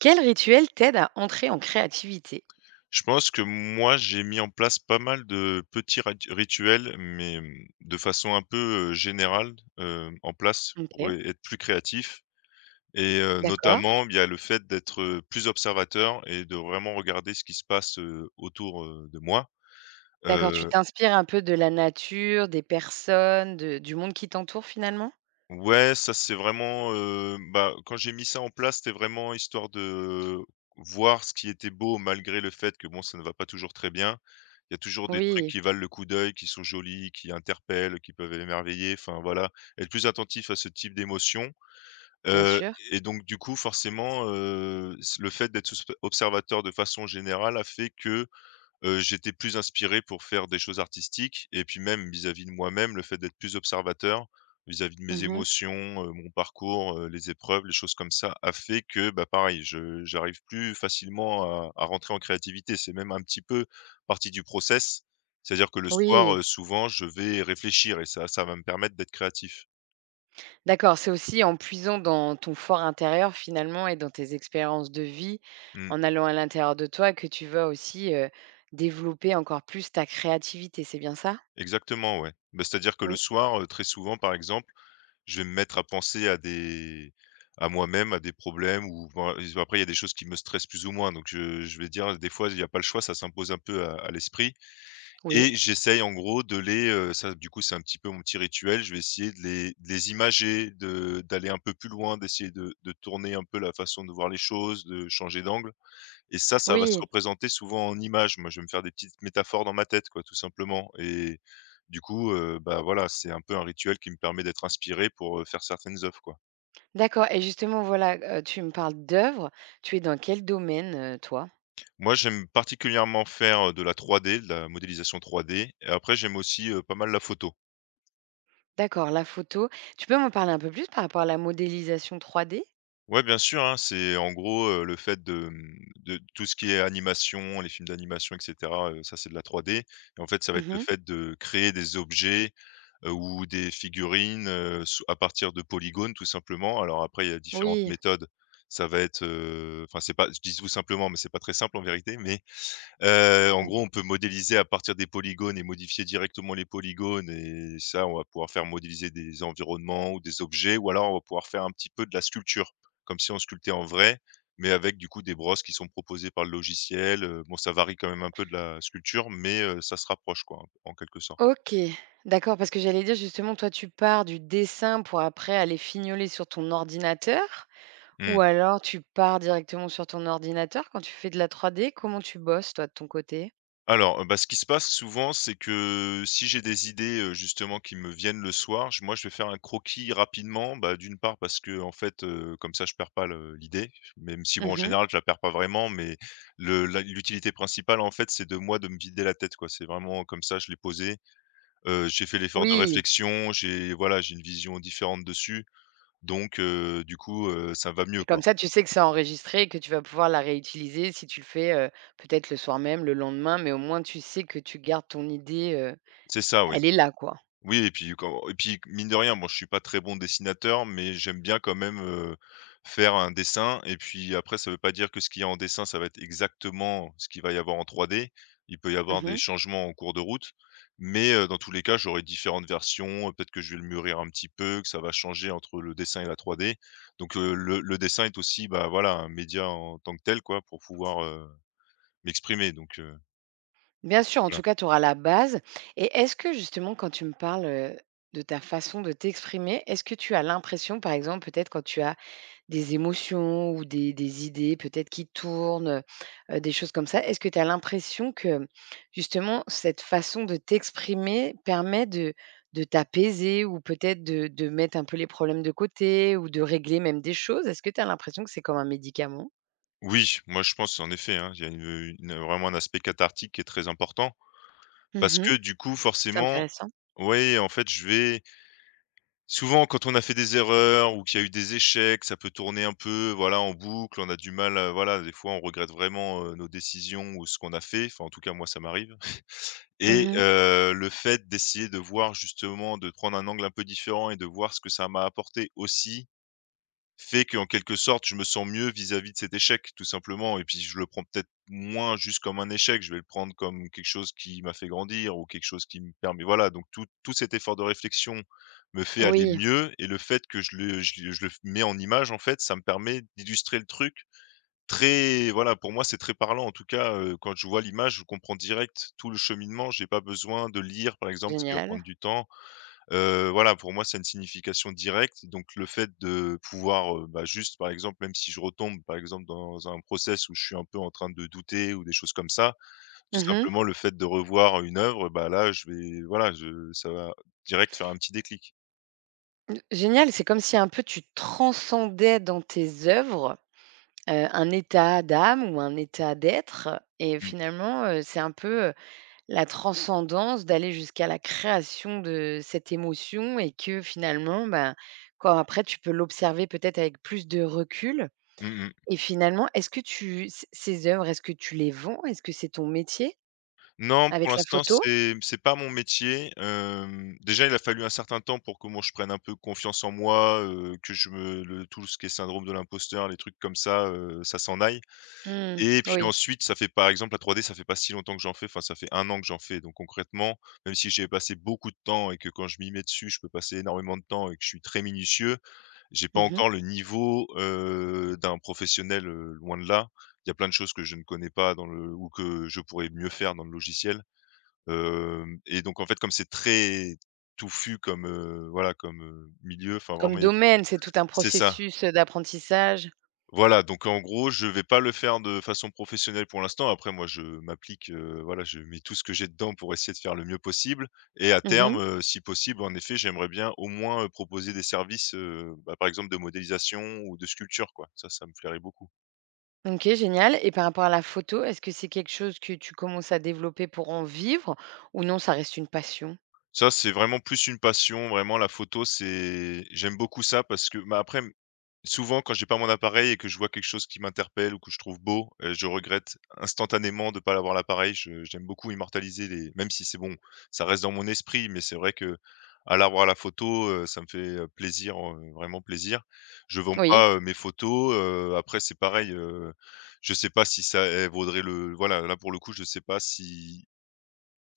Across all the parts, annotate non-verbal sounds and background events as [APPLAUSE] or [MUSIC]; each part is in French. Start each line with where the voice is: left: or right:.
right: Quel rituel t'aide à entrer en créativité?
left: Je pense que moi, j'ai mis en place pas mal de petits rat rituels, mais, mmh, de façon un peu, générale, en place pour
right: OK,
left: é être plus créatif et
right: d'accord.
left: notamment, il y a le fait d'être, plus observateur et de vraiment regarder ce qui se passe, autour, de moi.
right: D'accord, tu
left: Heu,
right: t'inspires un peu de la nature, des personnes, de du monde qui t'entoure finalement?
left: ouais, ça c'est vraiment, bah, quand j'ai mis ça en place, c'était vraiment histoire de voir ce qui était beau malgré le fait que bon, ça ne va pas toujours très bien. Il y a toujours des trucs
right: Oui,
left: qui valent le coup d'œil, qui sont jolis, qui interpellent, qui peuvent émerveiller, enfin voilà, être plus attentif à ce type d'émotion,
right: bien
left: heu
right: sûr.
left: et donc du coup forcément, s le fait d'être observateur de façon générale a fait que, j'étais plus inspiré pour faire des choses artistiques et puis même vis-à-vis de moi-même, le fait d'être plus observateur vis-à-vis de mes
right: Mmh.
left: émotions, mon parcours, les épreuves, les choses comme ça, a fait que, bah, pareil, je j'arrive plus facilement à rentrer en créativité. C'est même un petit peu partie du process. C'est-à-dire que le soir,
right: Oui,
left: souvent, je vais réfléchir et ça va me permettre d'être créatif.
right: d'accord, c'est aussi en puisant dans ton fort intérieur finalement et dans tes expériences de vie,
left: Mmh,
right: en allant à l'intérieur de toi que tu vas aussi, développer encore plus ta créativité, c'est bien ça?
left: exactement, ouais. Bah, c'est-à-dire que le
right: Mmh,
left: soir, très souvent, par exemple je vais me mettre à penser à des à moi-même, à des problèmes ou ben, et après il y a des choses qui me stressent plus ou moins donc je vais dire des fois il y a pas le choix, ça s'impose un peu à l'esprit et
right: oui,
left: j'essaye en gros de les, ça du coup c'est un petit peu mon petit rituel, je vais essayer de les imager, de d'aller un peu plus loin, d'essayer de tourner un peu la façon de voir les choses, de changer d'angle et ça va se
right: oui,
left: représenter souvent en images. Moi, je vais me faire des petites métaphores dans ma tête, quoi, tout simplement. Et du coup, bah, voilà, c'est un peu un rituel qui me permet d'être inspiré pour, faire certaines œuvres, quoi.
right: d'accord et justement voilà, tu me parles d'œuvres, tu es dans quel domaine, toi?
left: Moi, j'aime particulièrement faire, de la 3D, de la modélisation 3D et après j'aime aussi, pas mal la photo.
right: D'accord, la photo. Tu peux m'en parler un peu plus par rapport à la modélisation 3D?
left: Ouais, bien sûr, hein, c'est en gros, le fait de, mmh, de tout ce qui est animation, les films d'animation et cetera, ça c'est de la 3D et en fait, ça va être le
right: Mmh.
left: fait de créer des objets ou des figurines, sous à partir de polygones tout simplement. Alors après, il y a différentes
right: Oui.
left: méthodes. Ça va être, enfin c'est pas je dis tout simplement, mais c'est pas très simple en vérité, mais, en gros, on peut modéliser à partir des polygones et modifier directement les polygones et ça, on va pouvoir faire modéliser des environnements ou des objets ou alors on va pouvoir faire un petit peu de la sculpture, comme si on sculptait en vrai, mais avec du coup des brosses qui sont proposées par le logiciel, bon ça varie quand même un peu de la sculpture, mais, ça se rapproche quoi, en en quelque sorte.
right: OK. D'accord, parce que j'allais dire justement, toi, tu pars du dessin pour après aller fignoler sur ton ordinateur? Ou
left: Mmh.
right: alors tu pars directement sur ton ordinateur quand tu fais de la 3D? Comment tu bosses toi de ton côté?
left: Alors, bah, ce qui se passe souvent, c'est que si j'ai des idées, justement qui me viennent le soir, je moi je vais faire un croquis rapidement. Bah, d'une part parce que en fait, comme ça je perds pas le l'idée, même si bon en
right: Mmh.
left: général je la perds pas vraiment, mais le la l'utilité principale en fait, c'est de moi de me vider la tête quoi. C'est vraiment comme ça je l'ai posé, j'ai fait l'effort de
right: Oui
left: réflexion, j'ai voilà, j'ai une vision différente dessus donc du coup, ça va mieux
right: et
left: quoi.
right: comme ça, tu sais que c'est enregistré et que tu vas pouvoir la réutiliser si tu le fais, peut-être le soir même, le lendemain, mais au moins tu sais que tu gardes ton idée,
left: C'est ça, oui.
right: elle est là, quoi.
left: Oui et puis quand et puis mine de rien, bon je suis pas très bon dessinateur, mais j'aime bien quand même, faire un dessin et puis après ça veut pas dire que ce qu'il y a en dessin, ça va être exactement ce qu'il va y avoir en 3D. Il peut y avoir des
right: Mmh.
left: changements en cours de route, mais dans tous les cas, j'aurai différentes versions, peut-être que je vais le mûrir un petit peu, que ça va changer entre le dessin et la 3D. Donc le dessin est aussi, bah, voilà, un média en tant que tel quoi, pour pouvoir, m'exprimer donc
right: Bien sûr, en
left: voilà.
right: tout cas, tu auras la base. Et est-ce que justement, quand tu me parles de ta façon de t'exprimer, est-ce que tu as l'impression, par exemple, peut-être quand tu as des émotions ou des idées peut-être qui tournent, des choses comme ça, est-ce que tu as l'impression que justement cette façon de t'exprimer permet de t'apaiser ou peut-être de mettre un peu les problèmes de côté ou de régler même des choses. Est-ce que tu as l'impression que c'est comme un médicament?
left: Oui, moi je pense en effet, hein, il y a une vraiment un aspect cathartique qui est très important. Parce
right: Mhm.
left: que du coup,
right: C'est
left: forcément
right: intéressant.
left: oui, en fait, je vais souvent quand on a fait des erreurs ou qu'il y a eu des échecs, ça peut tourner un peu, voilà, en boucle. On a du mal, voilà, des fois, on regrette vraiment, nos décisions ou ce qu'on a fait. Enfin, en tout cas, moi, ça m'arrive [LAUGHS] et
right: Mhm.
left: le fait d'essayer de voir justement, de prendre un angle un peu différent et de voir ce que ça m'a apporté aussi fait qu'en quelque sorte, je me sens mieux vis-à-vis de cet échec, tout simplement et puis je le prends peut-être moins juste comme un échec, je vais le prendre comme quelque chose qui m'a fait grandir ou quelque chose qui me permet voilà, donc tout cet effort de réflexion me fait aller
right: Oui,
left: mieux et le fait que je le mets en image, en fait, ça me permet d'illustrer le truc très voilà, pour moi, c'est très parlant. En tout cas, quand je vois l'image, je comprends direct tout le cheminement. J'ai pas besoin de lire, par exemple, ce qui va
right: génial.
left: prendre du temps. Voilà, pour moi, ça a une signification directe, donc le fait de pouvoir, bah, juste, par exemple, même si je retombe, par exemple, dans un process où je suis un peu en train de douter ou des choses comme ça, tout
right: Mhm.
left: simplement le fait de revoir une œuvre, bah, là, je vais voilà, je ça va direct faire un petit déclic.
right: Génial, c'est comme si un peu tu transcendais dans tes œuvres, un état d'âme ou un état d'être et
left: Mmh.
right: finalement, c'est un peu la transcendance d'aller jusqu'à la création de cette émotion et que finalement, ben, quand après tu peux l'observer peut-être avec plus de recul.
left: Mmh mh.
right: Et finalement, est-ce que tu c ces œuvres, est-ce que tu les vends? Est-ce que c'est ton métier
left: Non, pour
right: avec la
left: l'instant,
right: photo?
left: c'est pas mon métier, hem, déjà, il a fallu un certain temps pour que moi je prenne un peu confiance en moi, que je me le tout ce qui est syndrome de l'imposteur, les trucs comme ça, ça s'en aille.
right: Mmh,
left: Et puis
right: oui.
left: ensuite, ça fait par exemple la 3D, ça fait pas si longtemps que j'en fais, enfin ça fait 1 an que j'en fais, donc concrètement, même si j'ai passé beaucoup de temps et que quand je m'y mets dessus, je peux passer énormément de temps et que je suis très minutieux, j'ai pas
right: Mmh.
left: encore le niveau, d'un professionnel, loin de là. Il y a plein de choses que je ne connais pas dans le ou que je pourrais mieux faire dans le logiciel, hem et donc en fait, comme c'est très touffu comme, voilà, comme, milieu, enfin
right: Comme
left: vraiment il y a beaucoup
right: domaine, c'est tout un
left: c'est ça.
right: processus d'apprentissage.
left: Voilà, donc en gros, je vais pas le faire de façon professionnelle pour l'instant. Après moi, je m'applique, voilà, je mets tout ce que j'ai dedans pour essayer de faire le mieux possible et à terme,
right: Mmh.
left: si possible, en effet, j'aimerais bien au moins, proposer des services, bah, par exemple de modélisation ou de sculpture, quoi. Ça me plairait beaucoup.
right: OK, génial et par rapport à la photo, est-ce que c'est quelque chose que tu commences à développer pour en vivre ou non, ça reste une passion?
left: Ça, c'est vraiment plus une passion, vraiment la photo, c'est j'aime beaucoup ça parce que bah, après, m souvent quand j'ai pas mon appareil et que je vois quelque chose qui m'interpelle ou que je trouve beau, je regrette instantanément de pas l'appareil. Je j'aime beaucoup immortaliser les même si c'est bon, ça reste dans mon esprit, mais c'est vrai qu'à l'avoir la photo, ça me fait, plaisir, vraiment plaisir. Je vends
right: Oui,
left: pas, mes photos, après c'est pareil, je sais pas si ça, elles vaudraient le voilà, là pour le coup, je sais pas si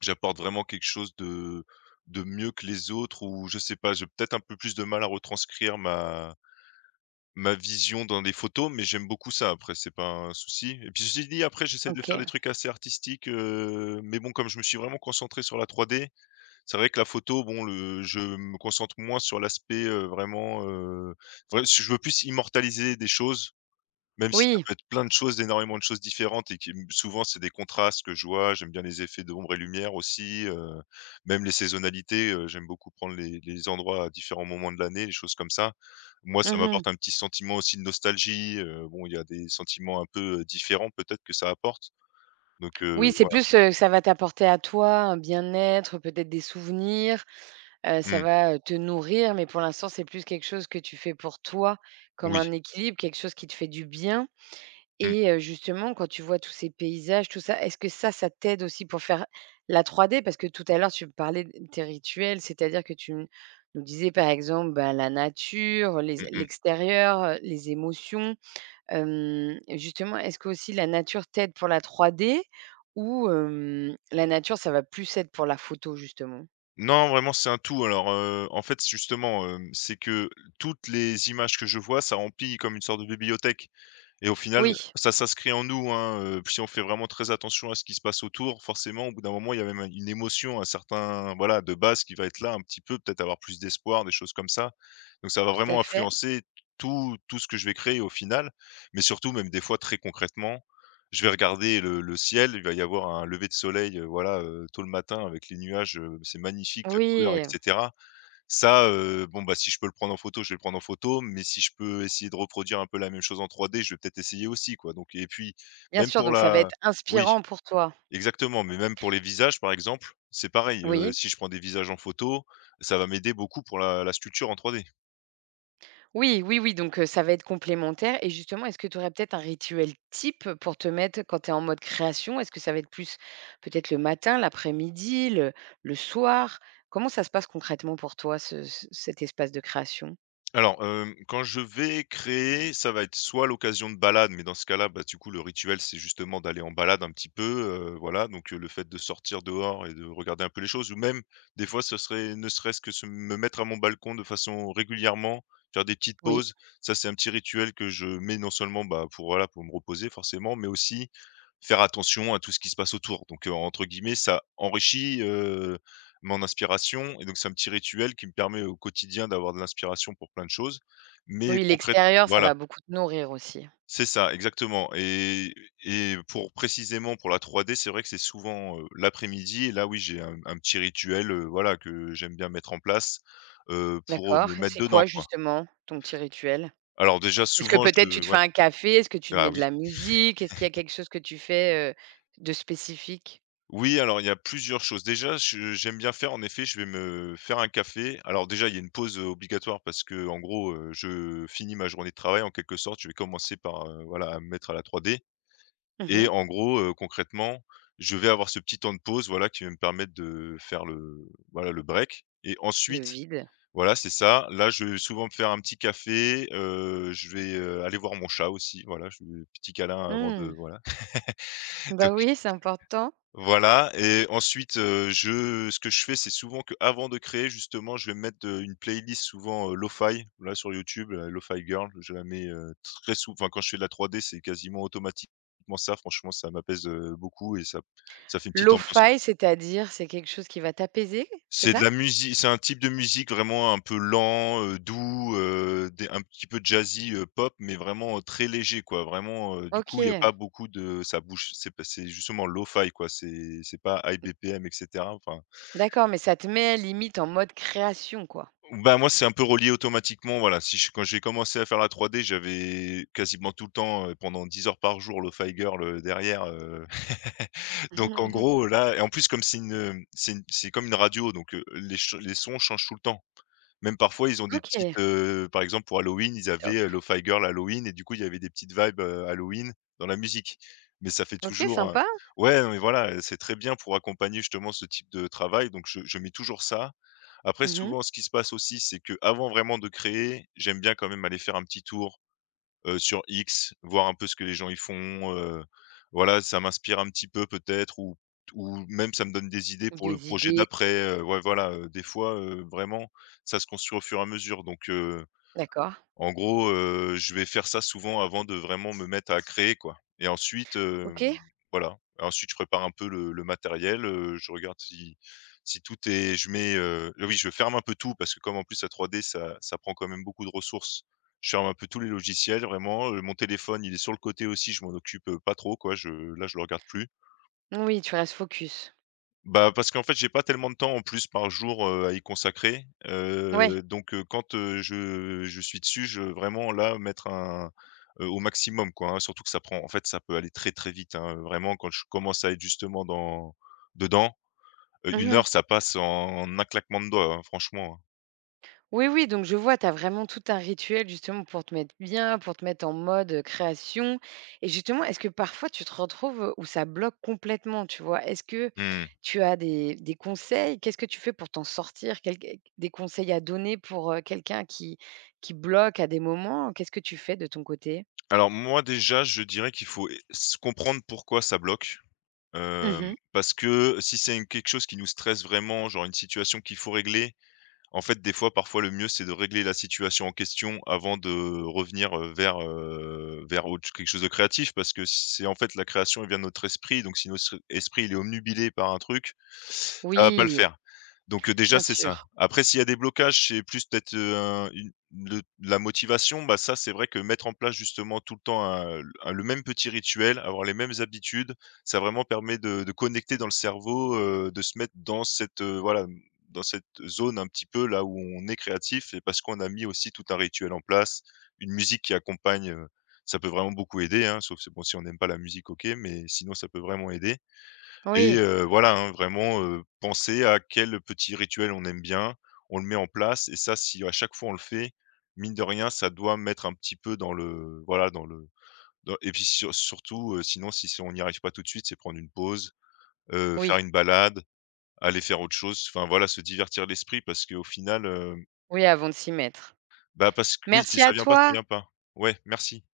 left: j'apporte vraiment quelque chose de mieux que les autres ou je sais pas, j'ai peut-être un peu plus de mal à retranscrire ma vision dans des photos, mais j'aime beaucoup ça après, c'est pas un souci et puis ceci dit après j'essaie de faire
right: OK.
left: des trucs assez artistiques, mais bon comme je me suis vraiment concentré sur la 3D, c'est vrai que la photo bon le je me concentre moins sur l'aspect, vraiment, vrai si je veux plus immortaliser des choses, même si ça
right: Oui.
left: peut être plein de choses, énormément de choses différentes et qui souvent c'est des contrastes que je vois. J'aime bien les effets d'ombre et lumière aussi, même les saisonnalités, j'aime beaucoup prendre les endroits à différents moments de l'année, les choses comme ça. Moi, ça
right: Mmh.
left: m'apporte un petit sentiment aussi de nostalgie, bon, il y a des sentiments un peu, différents peut-être que ça apporte. Donc
right: Oui, c'est
left: voilà.
right: plus, ça va t'apporter à toi un bien-être, peut-être des souvenirs, ça
left: Mmh.
right: va, te nourrir, mais pour l'instant, c'est plus quelque chose que tu fais pour toi, comme
left: Oui.
right: un équilibre, quelque chose qui te fait du bien.
left: Mmh,
right: Et justement, quand tu vois tous ces paysages, tout ça, est-ce que ça t'aide aussi pour faire la 3D? Parce que tout à l'heure, tu me parlais de tes rituels, c'est-à-dire que tu n nous disais, par exemple, bah, la nature, les
left: mmh mh.
right: l'extérieur, les émotions. Hem, justement, est-ce que aussi la nature t'aide pour la 3D ou hem, la nature, ça va plus être pour la photo, justement?
left: Non, vraiment c'est un tout. Alors, en fait, justement, c'est que toutes les images que je vois, ça remplit comme une sorte de bibliothèque. Et au final,
right: Oui,
left: ça s'inscrit en nous, hein, si on fait vraiment très attention à ce qui se passe autour, forcément, au bout d'un moment, il y a même une émotion, un certain voilà, de base qui va être là un petit peu, peut-être avoir plus d'espoir, des choses comme ça. Donc ça va
right: tout à
left: vraiment
right: fait.
left: influencer tout ce que je vais créer au final, mais surtout même des fois très concrètement, je vais regarder le ciel, il va y avoir un lever de soleil, voilà, tôt le matin avec les nuages, c'est magnifique, la couleur et
right: Oui,
left: cetera. Ça, bon, bah, si je peux le prendre en photo, je vais le prendre en photo, mais si je peux essayer de reproduire un peu la même chose en 3D, je vais peut-être essayer aussi, quoi, donc et puis
right: bien
left: même
right: sûr,
left: pour
right: donc ça va
left: la
right: être
left: oui,
right: inspirant pour toi.
left: exactement, mais même pour les visages, par exemple, c'est pareil,
right: Oui.
left: si je prends des visages en photo, ça va m'aider beaucoup pour la sculpture en 3D.
right: Oui, oui, oui, donc ça va être complémentaire et justement, est-ce que tu aurais peut-être un rituel type pour te mettre quand tu es en mode création? Est-ce que ça va être plus peut-être le matin, l'après-midi, le soir? Comment ça se passe concrètement pour toi ce cet espace de création?
left: Alors, quand je vais créer, ça va être soit l'occasion de balade, mais dans ce cas-là, bah, du coup, le rituel, c'est justement d'aller en balade un petit peu, voilà, donc le fait de sortir dehors et de regarder un peu les choses ou même des fois, ce serait ne serait-ce que se me mettre à mon balcon de façon régulièrement, faire des petites
right: Oui,
left: pauses. Ça, c'est un petit rituel que je mets non seulement, bah, pour voilà, pour me reposer forcément, mais aussi faire attention à tout ce qui se passe autour. Donc entre guillemets, ça enrichit, mon inspiration et donc c'est un petit rituel qui me permet au quotidien d'avoir de l'inspiration pour plein de choses. Mais
right: oui,
left: concrètement,
right: l'extérieur, ça
left: voilà,
right: va beaucoup te nourrir aussi.
left: c'est ça, exactement et pour précisément pour la 3D, c'est vrai que c'est souvent, l'après-midi et là, oui, j'ai un petit rituel, voilà, que j'aime bien mettre en place, pour,
right: D'accord,
left: me mettre
right: c'est
left: dedans,
right: quoi
left: quoi.
right: justement ton petit rituel?
left: Alors déjà,
right: Est-ce que
left: souvent,
right: peut-être tu
left: je
right: te fais
left: ouais,
right: un café? Est-ce que tu te
left: ah
right: mets de
left: oui.
right: la musique? Est-ce qu'il y a quelque chose que tu fais, de spécifique?
left: Oui, alors il y a plusieurs choses. Déjà, je j'aime bien faire en effet, je vais me faire un café. Alors déjà, il y a une pause, obligatoire parce que en gros, je finis ma journée de travail en quelque sorte. Je vais commencer par, voilà, à me mettre à la 3D et
right: Mmh.
left: en gros, concrètement, je vais avoir ce petit temps de pause, voilà, qui va me permettre de faire le voilà, le break et
right: Le
left: ensuite,
right: vide.
left: voilà, c'est ça. Là, je vais souvent me faire un petit café, je vais, aller voir mon chat aussi, voilà, je vais petit câlin avant de
right: Mmh.
left: voilà.
right: Bah
left: [LAUGHS]
right: oui, c'est important.
left: Voilà et ensuite, je ce que je fais, c'est souvent que avant de créer justement, je vais mettre, une playlist souvent, lo-fi, là sur YouTube, Lo-Fi Girl, je la mets, très souvent enfin quand je fais de la 3D, c'est quasiment automatiquement ça. Franchement, ça m'apaise, beaucoup et ça fait une petite ambiance.
right: Lo-fi, c'est-à-dire, c'est quelque chose qui va t'apaiser, c'est
left: C'est de
right: ça?
left: la musique, c'est un type de musique vraiment un peu lent, doux, des un petit peu jazzy, pop, mais vraiment, très léger quoi. Vraiment, du coup, il y a
right: OK,
left: pas beaucoup de ça bouge, c'est pas c'est justement lo-fi quoi, c'est pas high BPM et cetera. Enfin
right: d'accord, mais ça te met limite en mode création, quoi.
left: bah, moi, c'est un peu relié automatiquement, voilà. Si je quand j'ai commencé à faire la 3D, j'avais quasiment tout le temps, pendant 10 heures par jour, le Firework, derrière, [LAUGHS] donc en gros,
right: [LAUGHS]
left: là et en plus, comme c'est une, c'est une c'est comme une radio, donc les sons changent tout le temps. Même parfois, ils ont des petites,
right: OK,
left: par exemple, pour Halloween, ils
right: top.
left: avaient, Lo-Fi Girl Halloween et du coup, il y avait des petites vibes, Halloween dans la musique. Mais ça fait
right: OK,
left: toujours,
right: sympa.
left: ouais, non, mais voilà, c'est très bien pour accompagner justement ce type de travail, donc je mets toujours ça. Après
right: Mmh mh.
left: souvent, ce qui se passe aussi, c'est que avant vraiment de créer, j'aime bien quand même aller faire un petit tour sur X, voir un peu ce que les gens y font, voilà, ça m'inspire un petit peu peut-être ou même ça me donne des idées pour le
right: Des
left: projet
right: idées,
left: d'après, ouais, voilà, des fois, vraiment ça se construit au fur et à mesure donc
right: d'accord.
left: en gros, je vais faire ça souvent avant de vraiment me mettre à créer, quoi et ensuite,
right: OK.
left: voilà. Ensuite, je prépare un peu le matériel, je regarde si tout est, je mets, ah oui, je ferme un peu tout parce que comme en plus la 3D ça ça prend quand même beaucoup de ressources. Je ferme un peu tous les logiciels vraiment, mon téléphone, il est sur le côté aussi, je m'en occupe, pas trop quoi, je là, je le regarde plus.
right: Oui, tu restes focus.
left: Bah, parce qu'en fait, j'ai pas tellement de temps en plus par jour, à y consacrer,
right: Ouais.
left: donc quand, je suis dessus, je veux vraiment là mettre un au maximum quoi, hein. Surtout que ça prend en fait, ça peut aller très, très vite, hein, vraiment quand je commence à être justement dans dedans, 1
right: Mmh.
left: heure ça passe en un claquement de doigts, hein, franchement, hein.
right: Oui, oui, donc je vois, tu as vraiment tout un rituel justement pour te mettre bien, pour te mettre en mode création. Et justement, est-ce que parfois tu te retrouves où ça bloque complètement, tu vois? Est-ce que
left: Mmh.
right: tu as des conseils? Qu'est-ce que tu fais pour t'en sortir? Des conseils à donner pour quelqu'un qui bloque à des moments? Qu'est-ce que tu fais de ton côté?
left: Alors moi déjà, je dirais qu'il faut é s comprendre pourquoi ça bloque,
right: Mhm.
left: parce que si c'est une quelque chose qui nous stresse vraiment, genre une situation qu'il faut régler. En fait, des fois, parfois, le mieux, c'est de régler la situation en question avant de revenir, vers autre quelque chose de créatif parce que c'est en fait la création, elle vient de notre esprit, donc si notre esprit, il est omnubilé par un truc, ça va pas le
right: Oui,
left: faire. Donc, déjà,
right: bien
left: c'est ça.
right: sûr.
left: Après, s'il y a des blocages, c'est plus peut-être, un une le la motivation, bah, ça, c'est vrai que mettre en place justement tout le temps un le même petit rituel, avoir les mêmes habitudes, ça vraiment permet de connecter dans le cerveau, de se mettre dans cette, voilà dans cette zone un petit peu là où on est créatif et parce qu'on a mis aussi tout un rituel en place, une musique qui accompagne, ça peut vraiment beaucoup aider, hein, sauf c'est bon si on n'aime pas la musique, OK, mais sinon ça peut vraiment aider et
right: Oui,
left: voilà, hein, vraiment, penser à quel petit rituel on aime bien, on le met en place et ça, si à chaque fois on le fait, mine de rien, ça doit mettre un petit peu dans le voilà, dans le dans et puis surtout, sinon si c'est on n'y arrive pas tout de suite, c'est prendre une pause, faire
right: oui,
left: une balade. Aller faire autre chose, enfin voilà, se divertir l'esprit parce qu'au final,
right: oui, avant de s'y mettre.
left: bah, parce que oui, si
right: Merci
left: ça
right: à
left: vient pas, ça
right: toi.
left: vient pas. Ouais, merci.